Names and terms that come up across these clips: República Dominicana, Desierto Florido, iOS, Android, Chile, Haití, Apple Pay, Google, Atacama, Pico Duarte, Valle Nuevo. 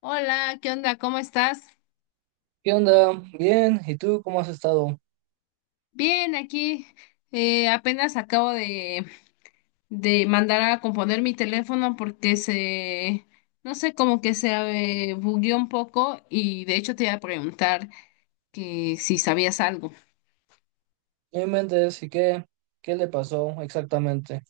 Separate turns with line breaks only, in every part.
Hola, ¿qué onda? ¿Cómo estás?
¿Qué onda? Bien, ¿y tú cómo has estado?
Bien, aquí apenas acabo de mandar a componer mi teléfono porque no sé, como que se bugueó un poco y de hecho te iba a preguntar que si sabías algo.
No inventes, ¿y qué? ¿Qué le pasó exactamente?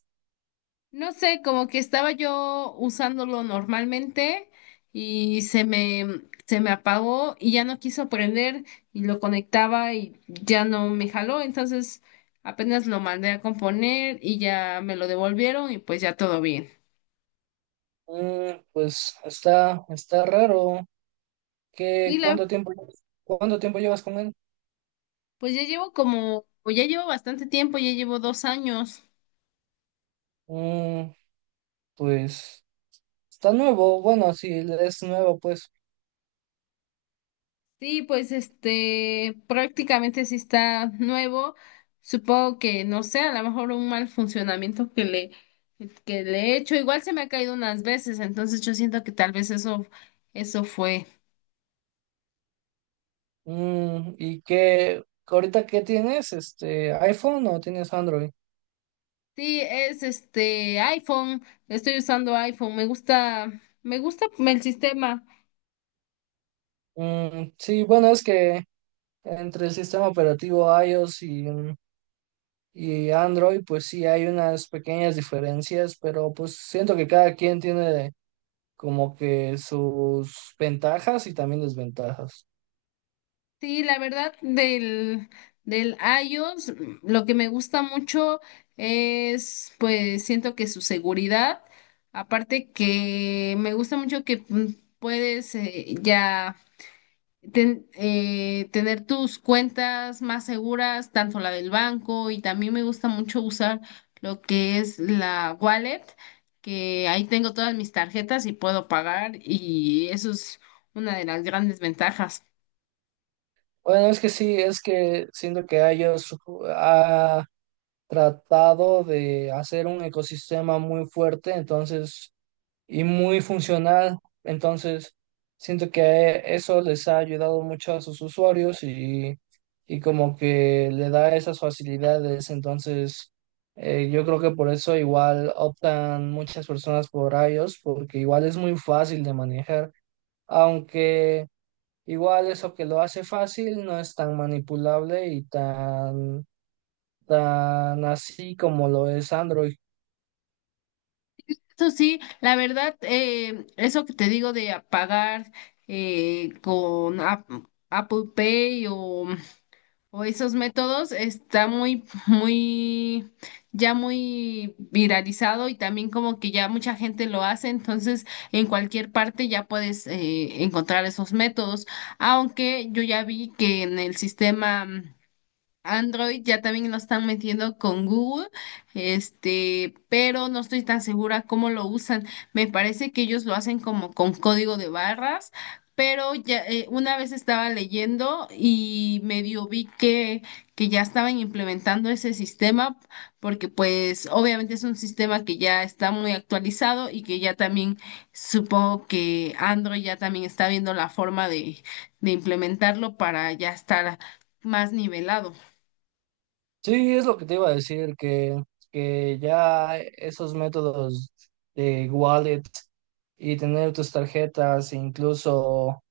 No sé, como que estaba yo usándolo normalmente y se me apagó y ya no quiso prender y lo conectaba y ya no me jaló. Entonces apenas lo mandé a componer y ya me lo devolvieron y pues ya todo bien.
Mm, pues está raro.
Sí,
¿Qué, cuánto tiempo, llevas- Cuánto tiempo llevas con él?
pues ya llevo como, o ya llevo bastante tiempo, ya llevo 2 años.
Mm, pues está nuevo, bueno, sí, es nuevo, pues.
Sí, pues este prácticamente sí está nuevo. Supongo que, no sé, a lo mejor un mal funcionamiento que le he hecho. Igual se me ha caído unas veces, entonces yo siento que tal vez eso fue.
Mm, ¿y qué, ahorita qué tienes? Este, ¿iPhone o tienes Android?
Sí, es este iPhone. Estoy usando iPhone. Me gusta el sistema.
Mm, sí, bueno, es que entre el sistema operativo iOS y Android, pues sí, hay unas pequeñas diferencias, pero pues siento que cada quien tiene como que sus ventajas y también desventajas.
Sí, la verdad del iOS, mm, lo que me gusta mucho es, pues siento que su seguridad, aparte que me gusta mucho que puedes ya tener tus cuentas más seguras, tanto la del banco y también me gusta mucho usar lo que es la wallet, que ahí tengo todas mis tarjetas y puedo pagar y eso es una de las grandes ventajas.
Bueno, es que sí, es que siento que ellos ha tratado de hacer un ecosistema muy fuerte, entonces y muy funcional. Entonces, siento que eso les ha ayudado mucho a sus usuarios y como que le da esas facilidades. Entonces, yo creo que por eso igual optan muchas personas por iOS, porque igual es muy fácil de manejar, aunque igual eso que lo hace fácil no es tan manipulable y tan tan así como lo es Android.
Eso sí, la verdad, eso que te digo de apagar con Apple Pay o esos métodos está muy, ya muy viralizado y también como que ya mucha gente lo hace, entonces en cualquier parte ya puedes encontrar esos métodos, aunque yo ya vi que en el sistema Android ya también lo están metiendo con Google, este, pero no estoy tan segura cómo lo usan. Me parece que ellos lo hacen como con código de barras, pero ya una vez estaba leyendo y medio vi que ya estaban implementando ese sistema, porque pues obviamente es un sistema que ya está muy actualizado y que ya también supongo que Android ya también está viendo la forma de implementarlo para ya estar más nivelado.
Sí, es lo que te iba a decir, que ya esos métodos de wallet y tener tus tarjetas, incluso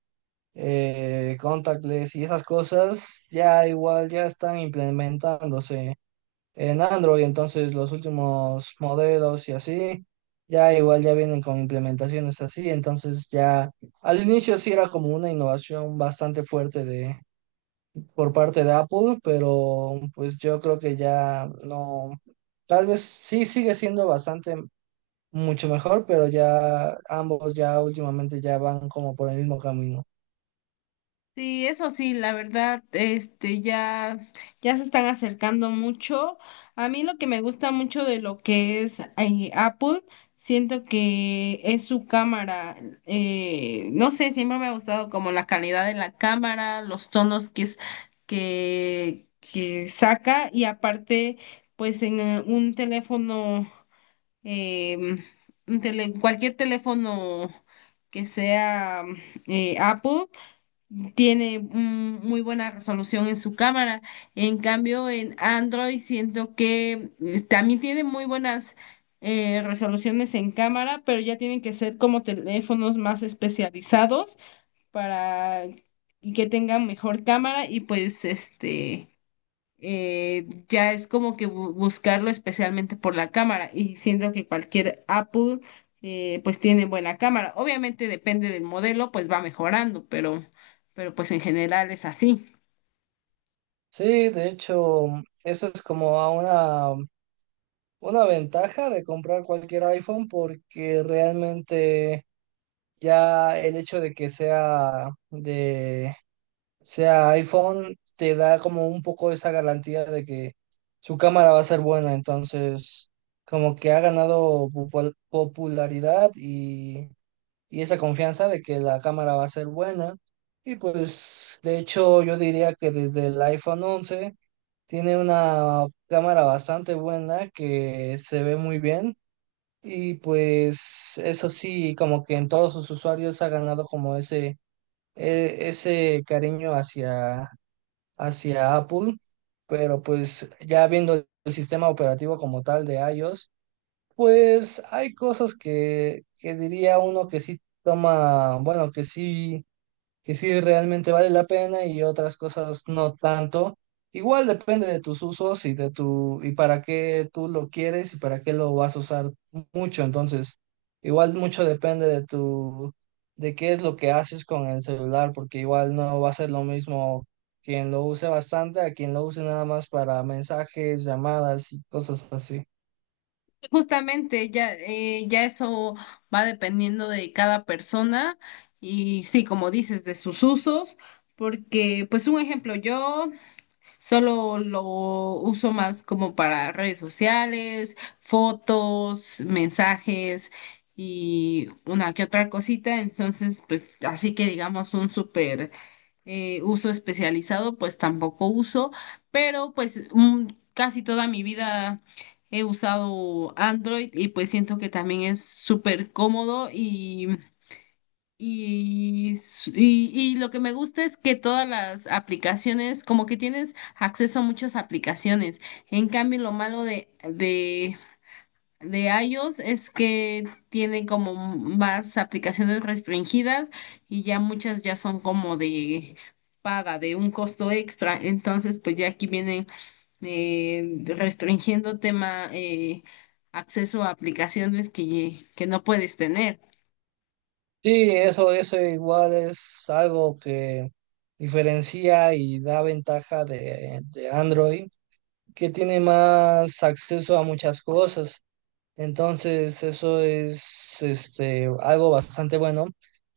contactless y esas cosas, ya igual ya están implementándose en Android. Entonces los últimos modelos y así, ya igual ya vienen con implementaciones así. Entonces ya al inicio sí era como una innovación bastante fuerte por parte de Apple, pero pues yo creo que ya no, tal vez sí sigue siendo bastante mucho mejor, pero ya ambos ya últimamente ya van como por el mismo camino.
Sí, eso sí, la verdad, este, ya, ya se están acercando mucho. A mí lo que me gusta mucho de lo que es Apple, siento que es su cámara. No sé, siempre me ha gustado como la calidad de la cámara, los tonos que que saca y aparte, pues en un teléfono, em, un cualquier teléfono que sea Apple tiene muy buena resolución en su cámara. En cambio, en Android siento que también tiene muy buenas resoluciones en cámara, pero ya tienen que ser como teléfonos más especializados para y que tengan mejor cámara y pues este ya es como que buscarlo especialmente por la cámara y siento que cualquier Apple pues tiene buena cámara. Obviamente depende del modelo, pues va mejorando, pero pues en general es así.
Sí, de hecho, eso es como a una, una ventaja de comprar cualquier iPhone porque realmente ya el hecho de que sea de, o sea, iPhone te da como un poco esa garantía de que su cámara va a ser buena, entonces como que ha ganado popularidad y esa confianza de que la cámara va a ser buena. Y pues de hecho yo diría que desde el iPhone 11 tiene una cámara bastante buena que se ve muy bien y pues eso sí, como que en todos sus usuarios ha ganado como ese cariño hacia Apple, pero pues ya viendo el sistema operativo como tal de iOS, pues hay cosas que diría uno que sí toma, bueno, que sí, que sí realmente vale la pena y otras cosas no tanto. Igual depende de tus usos y de tu y para qué tú lo quieres y para qué lo vas a usar mucho. Entonces, igual mucho depende de tu de qué es lo que haces con el celular, porque igual no va a ser lo mismo quien lo use bastante a quien lo use nada más para mensajes, llamadas y cosas así.
Justamente ya, ya eso va dependiendo de cada persona y sí, como dices, de sus usos, porque pues un ejemplo, yo... Solo lo uso más como para redes sociales, fotos, mensajes y una que otra cosita. Entonces, pues así que digamos un súper uso especializado, pues tampoco uso, pero pues casi toda mi vida he usado Android y pues siento que también es súper cómodo y y lo que me gusta es que todas las aplicaciones, como que tienes acceso a muchas aplicaciones. En cambio, lo malo de iOS es que tiene como más aplicaciones restringidas y ya muchas ya son como de paga, de un costo extra. Entonces, pues ya aquí viene restringiendo tema acceso a aplicaciones que no puedes tener.
Sí, eso igual es algo que diferencia y da ventaja de Android que tiene más acceso a muchas cosas. Entonces, eso es este, algo bastante bueno.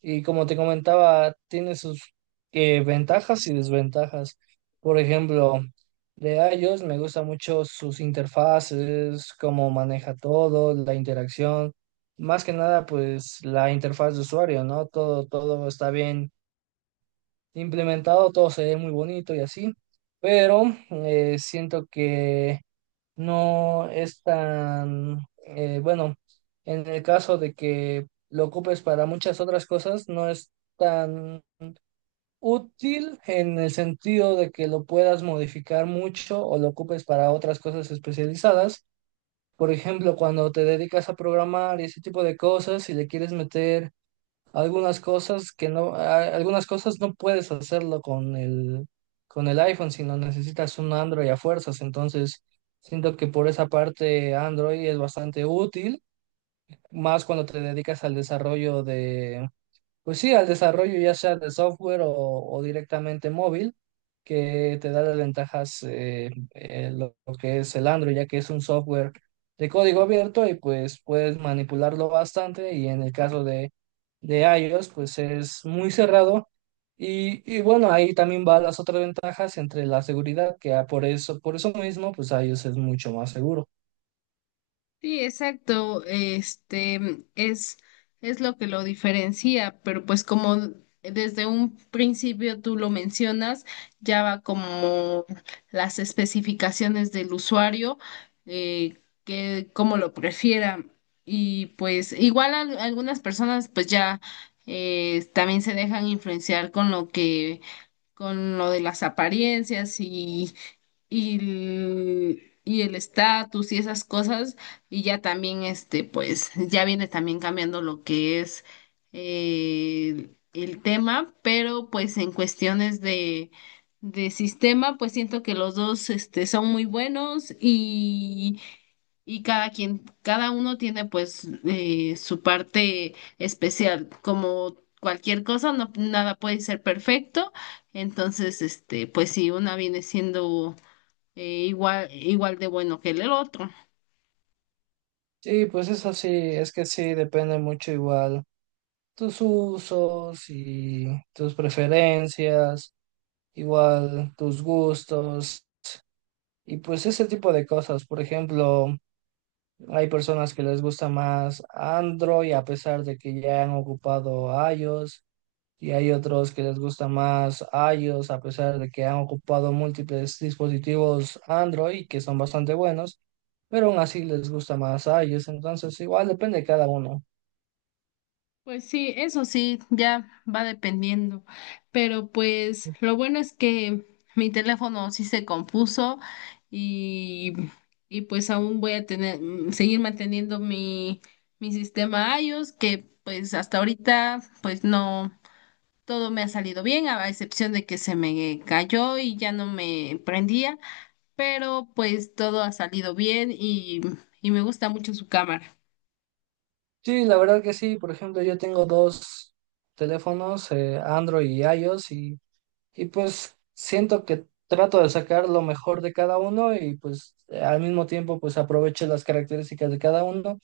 Y como te comentaba, tiene sus ventajas y desventajas. Por ejemplo, de iOS me gusta mucho sus interfaces, cómo maneja todo, la interacción. Más que nada, pues la interfaz de usuario, ¿no? Todo, todo está bien implementado, todo se ve muy bonito y así. Pero siento que no es tan, bueno, en el caso de que lo ocupes para muchas otras cosas, no es tan útil en el sentido de que lo puedas modificar mucho o lo ocupes para otras cosas especializadas. Por ejemplo, cuando te dedicas a programar y ese tipo de cosas, si le quieres meter algunas cosas que no, a- algunas cosas no puedes hacerlo con el iPhone, sino necesitas un Android a fuerzas. Entonces, siento que por esa parte Android es bastante útil, más cuando te dedicas al desarrollo pues sí, al desarrollo ya sea de software o directamente móvil, que te da las ventajas lo que es el Android, ya que es un software de código abierto y pues puedes manipularlo bastante y en el caso de iOS pues es muy cerrado y bueno, ahí también van las otras ventajas entre la seguridad, que ah, por eso mismo pues iOS es mucho más seguro.
Sí, exacto. Este es, es lo que lo diferencia, pero pues como desde un principio tú lo mencionas, ya va como las especificaciones del usuario, que cómo lo prefiera. Y pues igual algunas personas pues ya también se dejan influenciar con lo con lo de las apariencias y, y el estatus y esas cosas, y ya también, este, pues, ya viene también cambiando lo que es el tema, pero pues en cuestiones de sistema, pues siento que los dos, este, son muy buenos y cada quien, cada uno tiene pues su parte especial, como cualquier cosa, no, nada puede ser perfecto, entonces, este, pues si una viene siendo igual de bueno que el otro.
Sí, pues eso sí, es que sí, depende mucho igual tus usos y tus preferencias, igual tus gustos y pues ese tipo de cosas. Por ejemplo, hay personas que les gusta más Android a pesar de que ya han ocupado iOS y hay otros que les gusta más iOS a pesar de que han ocupado múltiples dispositivos Android que son bastante buenos, pero aún así les gusta más iOS. Entonces, igual depende de cada uno.
Pues sí, eso sí, ya va dependiendo. Pero pues lo bueno es que mi teléfono sí se compuso y, y pues aún voy a tener, seguir manteniendo mi sistema iOS, que pues hasta ahorita pues no, todo me ha salido bien, a excepción de que se me cayó y ya no me prendía, pero pues todo ha salido bien y me gusta mucho su cámara.
Sí, la verdad que sí. Por ejemplo, yo tengo dos teléfonos, Android y iOS, y pues siento que trato de sacar lo mejor de cada uno y pues al mismo tiempo pues aprovecho las características de cada uno.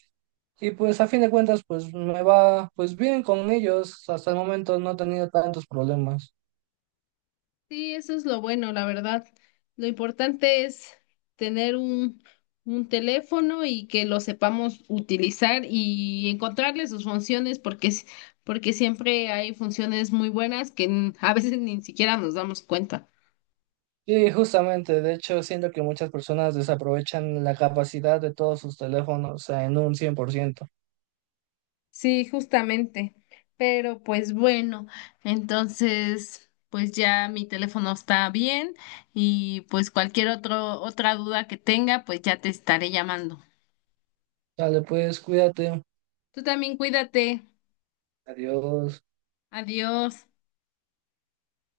Y pues a fin de cuentas pues me va pues bien con ellos. Hasta el momento no he tenido tantos problemas.
Sí, eso es lo bueno, la verdad. Lo importante es tener un teléfono y que lo sepamos utilizar y encontrarle sus funciones, porque siempre hay funciones muy buenas que a veces ni siquiera nos damos cuenta.
Sí, justamente, de hecho, siento que muchas personas desaprovechan la capacidad de todos sus teléfonos, o sea, en un 100%.
Sí, justamente. Pero pues bueno, entonces pues ya mi teléfono está bien y pues cualquier otra duda que tenga, pues ya te estaré llamando.
Dale, pues cuídate.
Tú también cuídate.
Adiós.
Adiós.